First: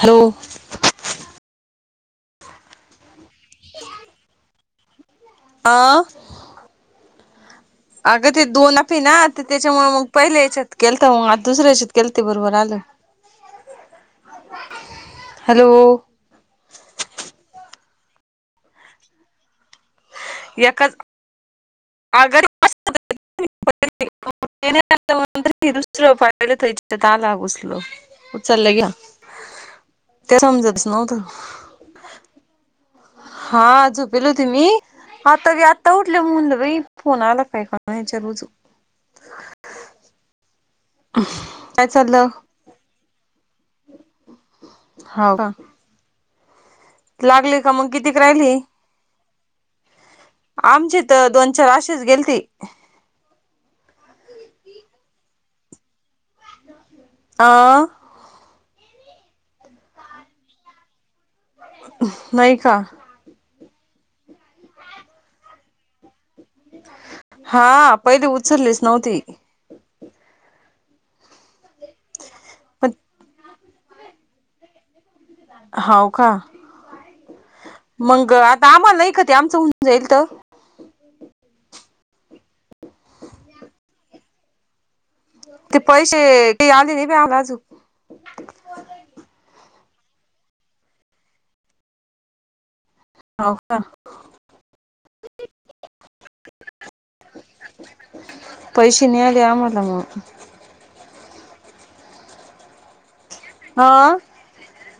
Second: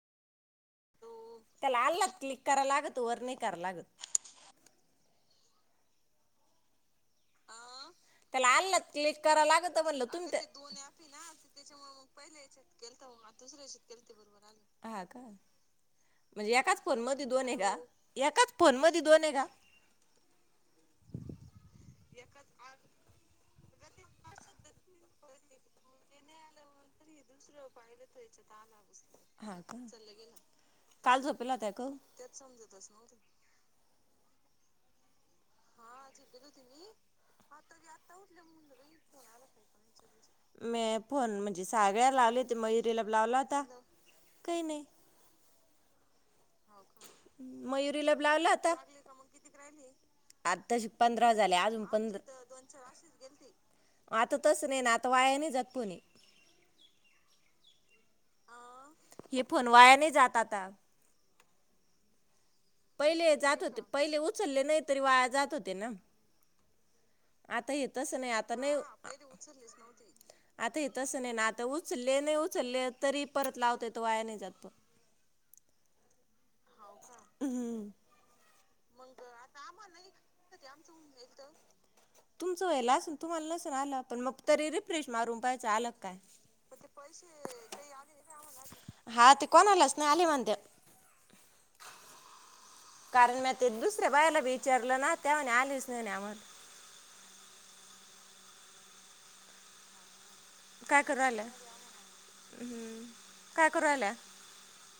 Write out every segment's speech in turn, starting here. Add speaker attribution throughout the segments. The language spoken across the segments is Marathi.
Speaker 1: हॅलो
Speaker 2: त्याला आल्ला क्लिक करायला लागत वर नाही कर लागत
Speaker 1: ह अगं ते
Speaker 2: त्याला
Speaker 1: दोन
Speaker 2: आल्लात
Speaker 1: आपे ना
Speaker 2: क्लिक करा लागत
Speaker 1: त्याच्यामु मग
Speaker 2: म्हणलं तुम्ही त्या
Speaker 1: पहिल्या याच्यात केल तर मग आता दुसऱ्या याच्यात केलंत ते बरोबर आलं
Speaker 2: हा का
Speaker 1: हॅलो
Speaker 2: म्हणजे एकाच फोन मध्ये दोन आहे का एकाच फोन मध्ये दोन आहे गा
Speaker 1: अगर [unintelligible] [unintelligible] ते समजतच नव्हतं
Speaker 2: काल झोपेल [unintelligible]
Speaker 1: हा झोपेली होती मी आता आत आता उठल्या म्हलं फोन आला काय [unintelligible]
Speaker 2: मी फोन म्हणजे
Speaker 1: काय
Speaker 2: सगळ्या
Speaker 1: चाललं?
Speaker 2: लावल्या मयुरीेला लावला होता. काही नाही.
Speaker 1: लागली का मग
Speaker 2: मयुरीला
Speaker 1: कितीक राहिली
Speaker 2: लावला होता आत्ताशी
Speaker 1: आमची तर
Speaker 2: पंधरा
Speaker 1: दोन
Speaker 2: झाले
Speaker 1: चार
Speaker 2: अजून
Speaker 1: अशीेच गेलती‌.
Speaker 2: पंधरा आता तसं नाही आता वाया नाही जात कुणी.
Speaker 1: हं.
Speaker 2: हे फोन वाया नाही जात आता.
Speaker 1: [inaudible]
Speaker 2: पहिले जात होते. पहिले उचलले नाही तरी वाया जात होते ना. आता
Speaker 1: हा
Speaker 2: येतच
Speaker 1: पहिले
Speaker 2: नाही आता नाही.
Speaker 1: उचललीच नव्हती
Speaker 2: आता इथ तसं नाही ना. उचले नाही उचलले
Speaker 1: पण
Speaker 2: तरी परत लाव तो वाया नाही जातो.
Speaker 1: होव का. मंगळ
Speaker 2: मग आता [unintelligible] ते आमचं होऊन जाईल [unintelligible] तुमचं व्हायला अस तुम्हाला नसन आला पण मग तरी रिफ्रेश मारून पहायचं
Speaker 1: ते
Speaker 2: आलं काय
Speaker 1: पैसे काही आले नाही बी आम्हाला अजून
Speaker 2: हा ते कोणालाच आले मंद. कारण म
Speaker 1: हो
Speaker 2: ते
Speaker 1: का
Speaker 2: दुसऱ्या बायला विचारलं ना त्याव्हा आलीच नाही आम्हाला.
Speaker 1: पैसे नि आले आम्हाला मग.
Speaker 2: काय करू आलं हम्म. काय करू
Speaker 1: हा
Speaker 2: [unintelligible]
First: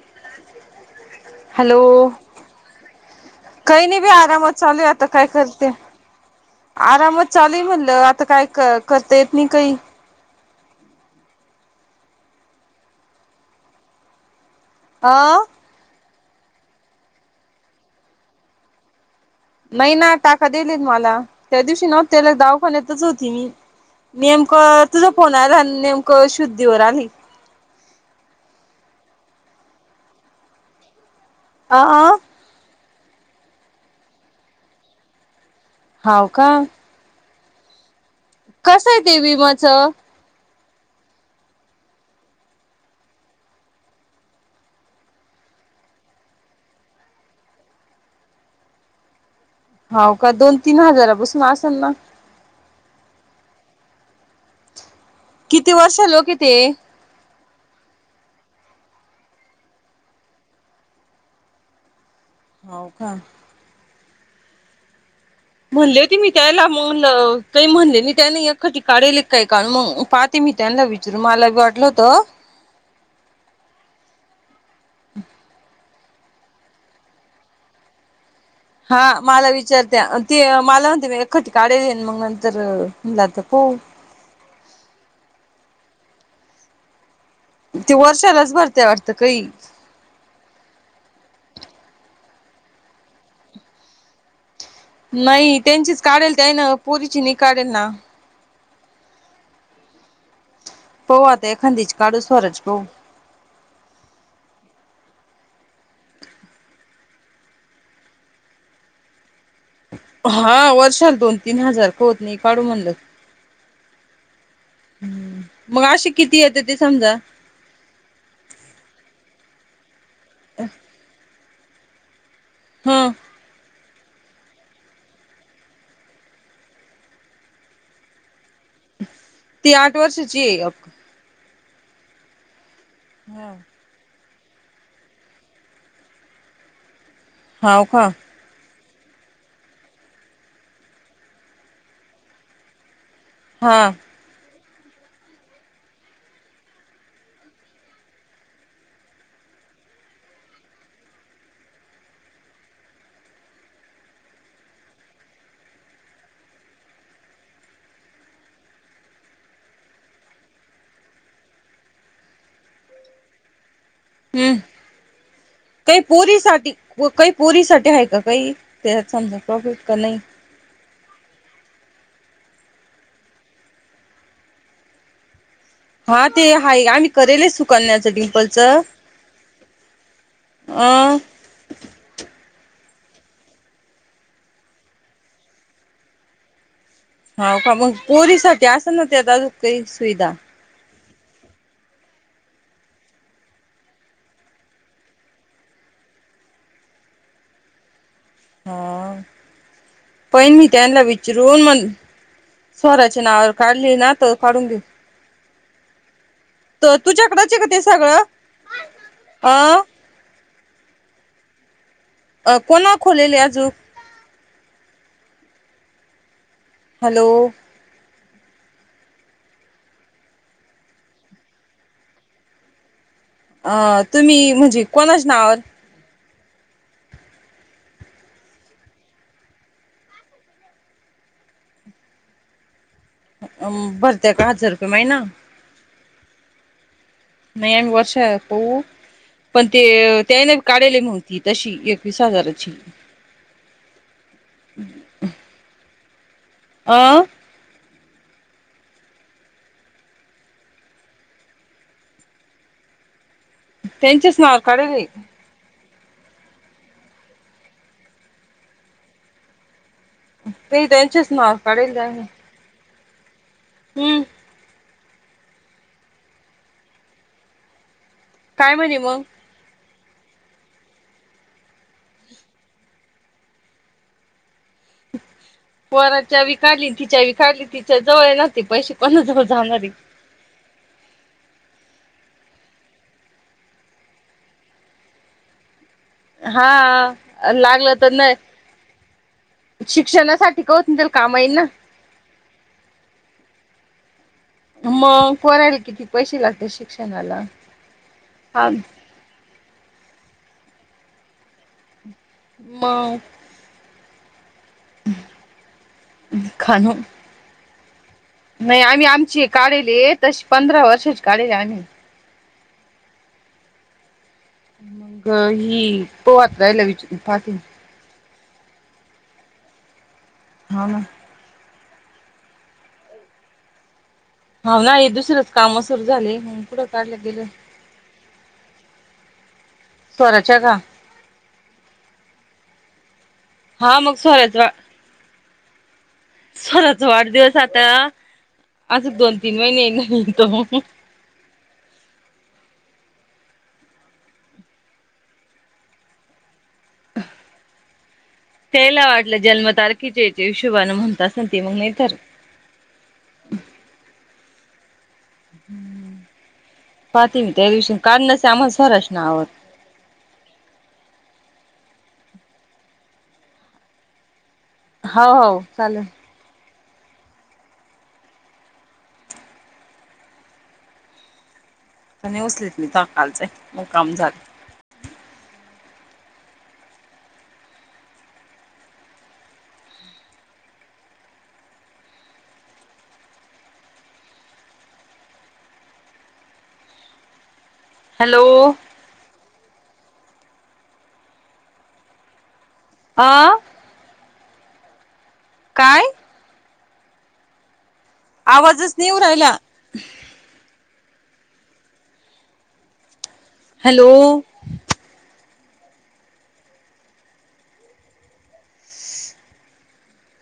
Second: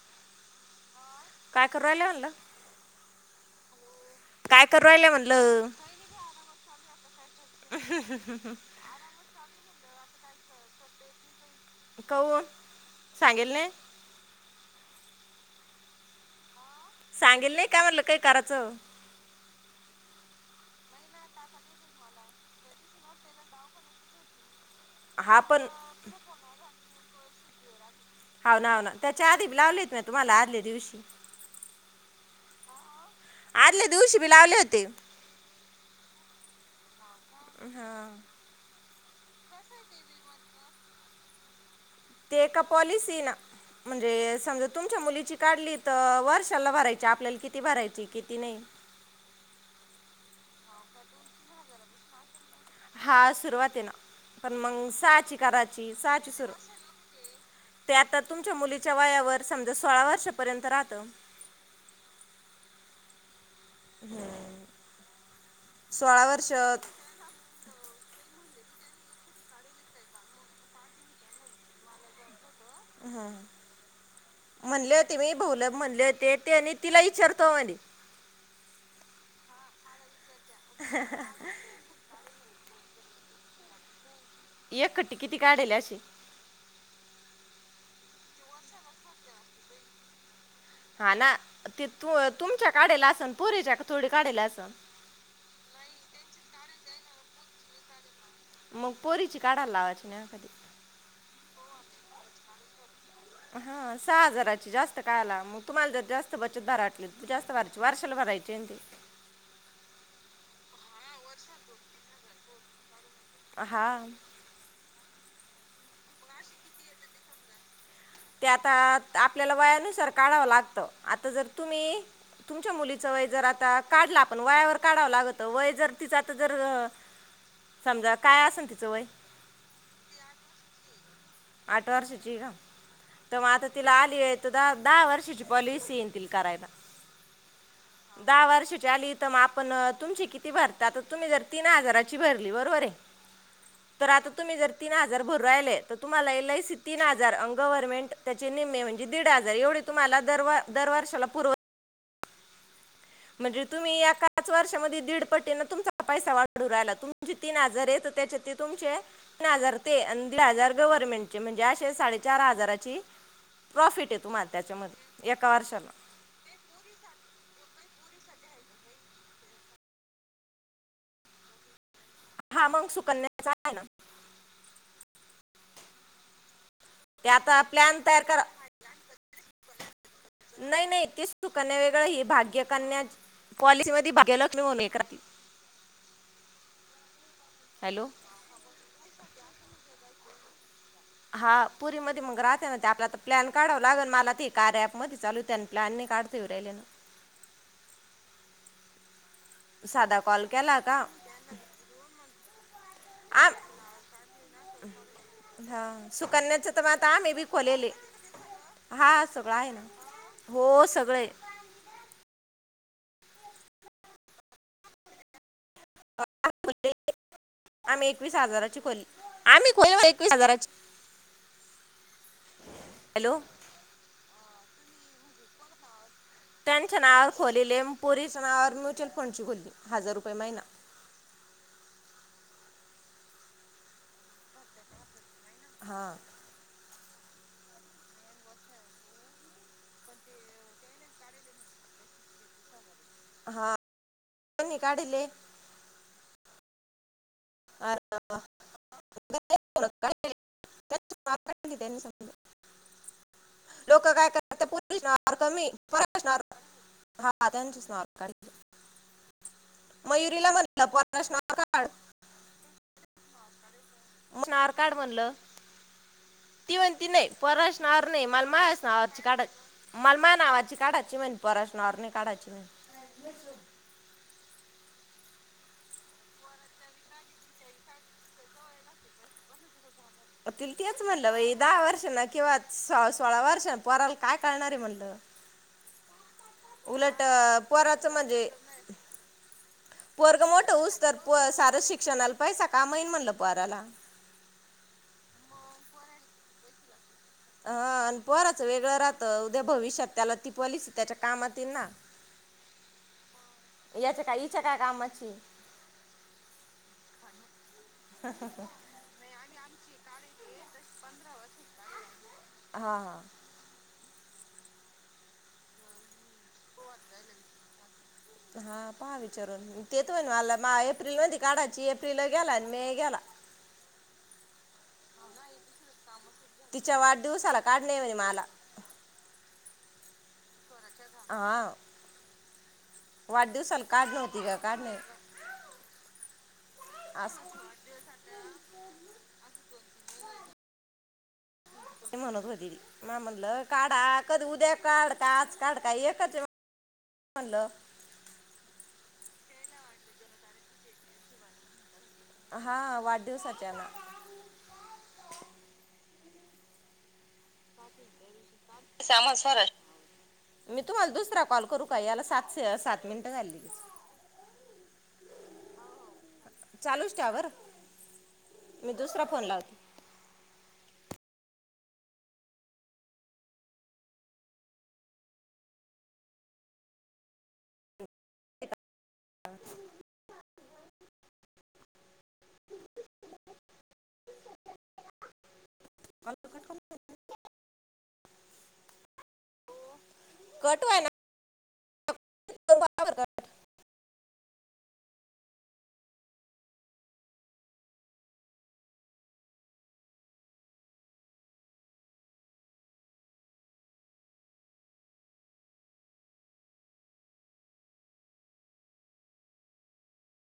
Speaker 2: काय
Speaker 1: हॅलो,
Speaker 2: करू राहिल्या म्हणलं?
Speaker 1: काही नाही बी आरामात
Speaker 2: काय करू
Speaker 1: चालूय आता
Speaker 2: राहिल्या
Speaker 1: काय
Speaker 2: म्हणलं?
Speaker 1: करते, आरामात चालू म्हणलं आता काय करता येत नाही काही.
Speaker 2: कऊ सांगेल न.
Speaker 1: आ.
Speaker 2: सांगेल नाही का म्हटलं काय करायचं.
Speaker 1: नाही ना टाका दिलेत मला त्या दिवशी नव्ह त्याला दावाखान्यातच होती मी नेम तझो फोन
Speaker 2: हा पण
Speaker 1: [unintelligible] नेमकं शुद्धीवर आली.
Speaker 2: होा ना हो ना त्याच्या आधीी लावलेत ना तुम्हाला आदल्या दिवशी
Speaker 1: हा ह
Speaker 2: आदले दिवशी बिलावले होते
Speaker 1: होव का
Speaker 2: हा
Speaker 1: कसं आहे ते विमाच
Speaker 2: ते एका पॉलिसी ना म्हणजे समजा तुमच्या मुलीची काढली तर वर्षाला भरायची आपल्याला किती भरायची किती नाही
Speaker 1: होाव का दोन तीन हजारापसून असेल ना
Speaker 2: हा सुरुवात आहे ना पण मग साची
Speaker 1: किती
Speaker 2: कराची
Speaker 1: वर्ष लोक
Speaker 2: साची
Speaker 1: आहे
Speaker 2: सुर
Speaker 1: ते
Speaker 2: त्यात तुमच्या मुलीच्या वयावर समजा सोळा वर्षापर्यंत राहत
Speaker 1: होवका
Speaker 2: हम्म
Speaker 1: म्हणले होते मी त्याला म काही म्हणले मी त्या नाही कधी काढल काय का मग पाहते मी त्यांना विचारू मला बी वाटलं होत
Speaker 2: हम्म म्हणले होते मी बऊल म्हणले होते ते ते आणि तिला विचारतो म्हणे
Speaker 1: हा मला विचारत ते मला म्हणते मी एखी काडे देईन मग इर लातको
Speaker 2: एक खट्टी किती काढल अशी
Speaker 1: ते वर्षालाच भरते वाटतं काही
Speaker 2: हा ना ते त तुमच्या काढला असन प पुरीच्या थोडी काढाला असन
Speaker 1: नाही त्यांचीच काढेल ते ना पुरीची नि काढेल ना
Speaker 2: मग पोरीची काढायला लावायची नाही कधी
Speaker 1: प आता एखदीीच काढू स्वरच पह
Speaker 2: हा सहा हजाराची जास्त कायला मग तुम्हाला जर जास्त बचत भराटली तर जास्त भरायची वारशाला भरायची ते
Speaker 1: हा वर्षाल दोन तीन हजार खत नाही काढू म्हणलं
Speaker 2: हहाा
Speaker 1: हम्म मग अे किती येत ते समजा
Speaker 2: त्या आता आपल्याला वया नाही सारख काढावं लागत आता जर तुम्ही तुमच्या
Speaker 1: ह
Speaker 2: मुलीचं वय जर राहात काढला आपण वयावर काढावं लागतत वय जर तिचं आ जर समजा काय असेल तिचं वय
Speaker 1: ती आठ वर्षची आहे अक
Speaker 2: आठ वाार सुचला तर मग आता तिला आली आहे द दहा वर्षाची पॉलिसी येतील करायला
Speaker 1: होाव का
Speaker 2: ली तर मग आपण तुमची किती भरता आता तुम्ही जर तीन हजाराची भरली बरोबर आहे
Speaker 1: हा
Speaker 2: तर आता तुम्ही जर तीन हजार भरू राहिले तुम्हाला एलआयसी तीन हजार अन गव्हर्नमेंट त्याचे निम्मे म्हणजे दीड हजार एवढे तुम्हाला दर व वर्षाला पुर्व म्हणजे तुम्ही या पाच वर्षामध्ये दीडपट्टीने तुमचा पैसा वाढू राहिला तुमचे तीन हजार येत त्याच्या तुमचे तीन हजार ते हजार गव्हर्नमेंटचे म्हणजे अे साडे चार हजाराची प्रॉफिट आहे तुम्हाला
Speaker 1: हम्म
Speaker 2: त्याच्यामध्ये एका वर्षाला
Speaker 1: काही पोरी साठी काही पोरी साठी आहे का? काही त्याच्यात समजा प्रॉफिट का नाही?
Speaker 2: हा मग सुकन्याचा आहे ना
Speaker 1: हा ते हाय आम्ही
Speaker 2: ते
Speaker 1: करेल
Speaker 2: आता प्लॅन
Speaker 1: सुकन्याचं
Speaker 2: तयार करा
Speaker 1: डिम्पलचं
Speaker 2: नाही नाही तेच सुकन्या वेगळं ही भाग्यकन्या पॉलिसीमध्ये भाग्यलक्ष्मी म्हणून ए कराती
Speaker 1: हा का मग पोरीसाठी असं ना ते काही सुविधा
Speaker 2: हा पोरीमध्ये मग राहते ना ते आपला तर प्लॅन काढाव लागल मला ते कार्य ॲपमध्ये चालूते आणि प्लॅन नाही काढतीव राहिले ना
Speaker 1: हा
Speaker 2: साधा कॉल
Speaker 1: पहिन मी
Speaker 2: केला का?
Speaker 1: त्यांना विचारून मग स्वराच्या नावावर
Speaker 2: आम
Speaker 1: काढली ना तर काढून घेऊ.
Speaker 2: ह सुकन्याच तर म आता आ मे बी
Speaker 1: तुझ्याकडच आहे का ते
Speaker 2: खोलेले
Speaker 1: सगळं
Speaker 2: हा सगळं आहे ना,
Speaker 1: अ
Speaker 2: हो सगळे हे
Speaker 1: कोणा खोलेले याजु हॅलो
Speaker 2: मी एकवीस हजाराची खोली आम्ही खो एकवीस हजाराची हॅलो
Speaker 1: अ तुम्ही म्हणजे कोणाच्या नावावर
Speaker 2: त्यांच्या नावावर खोलेले पोरीच्या नावावर म्युच्युअल फंडची खोली हजार रुपये महिना
Speaker 1: अ भरतेय का हजार रुपये महिना?
Speaker 2: हा.
Speaker 1: नाही आम्ही वर्षा पाहू पण ते त्याने काढले नव्हती तशी एकवीस हजाराची
Speaker 2: हा त्यांनी काढिले
Speaker 1: आ
Speaker 2: [unintelligible] [unintelligible]
Speaker 1: त्यांचीच नावं काढली
Speaker 2: पर असणार हा त्यांचीच नावं काढिले
Speaker 1: तेही त्यांचेच नावं काढिले आणि
Speaker 2: मच नावावर काढ त म्हणलं ती म्हणती नाही पोराच्या नावाव नई मला
Speaker 1: काय
Speaker 2: माह्याच
Speaker 1: म्हणे मग
Speaker 2: नावावरची काढायची. मला मह्या नावाची काढायची म्हणे पोराच्या नावावर नाही काढायची म्हणे.
Speaker 1: पोराच्या बी काढली तिच्या बी काढली तिच्या जवळ येनार पैसे कोणा जवळ जाणारे
Speaker 2: म तिला तेच म्हणलं बाई दहा वर्ष ना किंवा सोळा वर्ष पोराला काय कळणार म्हणलं उलट
Speaker 1: हा लागलं
Speaker 2: पोराचं
Speaker 1: तर नाही
Speaker 2: म्हणजे पोरग
Speaker 1: शिक्षणासाठी
Speaker 2: मोठ
Speaker 1: का होत त्याला
Speaker 2: होउसतर
Speaker 1: कामा
Speaker 2: प
Speaker 1: येईल ना
Speaker 2: सार शिक्षणाला पैसा काम येईन म्हणलं पोराला
Speaker 1: मग पोरायला किती पैसे लागते शिक्ष
Speaker 2: हा अन् पोराचं वेगळं राहतं उद्या भविष्यात त्याला ती पॉलिसी त्याच्या कामात येईल ना
Speaker 1: मगं
Speaker 2: याचं काही तुमच्या काय कामची
Speaker 1: खाणू नाही आम्ही आमची काढले तशी पंधरा वर्षाची काढले आम्ही
Speaker 2: हा हा
Speaker 1: मंग ही पोहात रायला विचारून पाहते ना
Speaker 2: हा पहा विचारून ते [unintelligible] मला महा
Speaker 1: हा ना
Speaker 2: एप्रिलमध्ये काढाची एप्रिल गेला मे गेला
Speaker 1: हाव ना हे दुसरेच काम सुरू झाले मग कुठं
Speaker 2: तिच्या
Speaker 1: काढलं गेलं
Speaker 2: वाढदिवसाला काढणे म्हणे मला
Speaker 1: पोराच्या का
Speaker 2: हा वाढदिवसाला
Speaker 1: हा मग
Speaker 2: काढणं होती का
Speaker 1: स्वराचा
Speaker 2: काढणे
Speaker 1: स्वराचा वाढदिवस
Speaker 2: असं
Speaker 1: आता अजूक दोन तीन महिन्यान येईन तो
Speaker 2: ते म्हणत होतील म्या म्हणल काढा कधी उद्या काढ का आज काढ काय एकच म्हणल
Speaker 1: त्यायला वाटलं जन्म तारखेच्या चे हिशोबाने म्हणत असं ते मग नाही तर
Speaker 2: हा वाढदिवसाच्याना
Speaker 1: हम्म पाहते मी त्या दिवशी काढनस आम्हाला स्वराच्या
Speaker 2: सामान
Speaker 1: नावावर
Speaker 2: स्वराष्ट्र मी तुम्हाला दुसरा कॉल करू का याला सात सात मिनट झाली
Speaker 1: हो हो चालेल
Speaker 2: चालूच ठेवा बरं मी दुसरा फोन लावते
Speaker 1: उचलीत मी तवा कालचा ये मग काम झाल
Speaker 2: [unintelligible]
Speaker 1: हॅलो
Speaker 2: कट व्हाय ना
Speaker 1: आ काय आवाजच नेऊ राहिला हॅलो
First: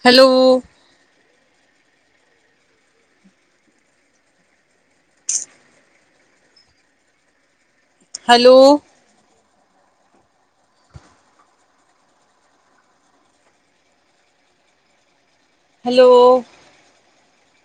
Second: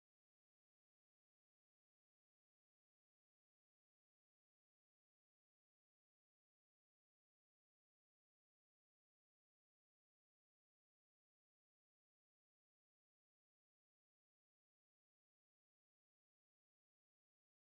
Speaker 1: हॅलो हॅलो हॅलो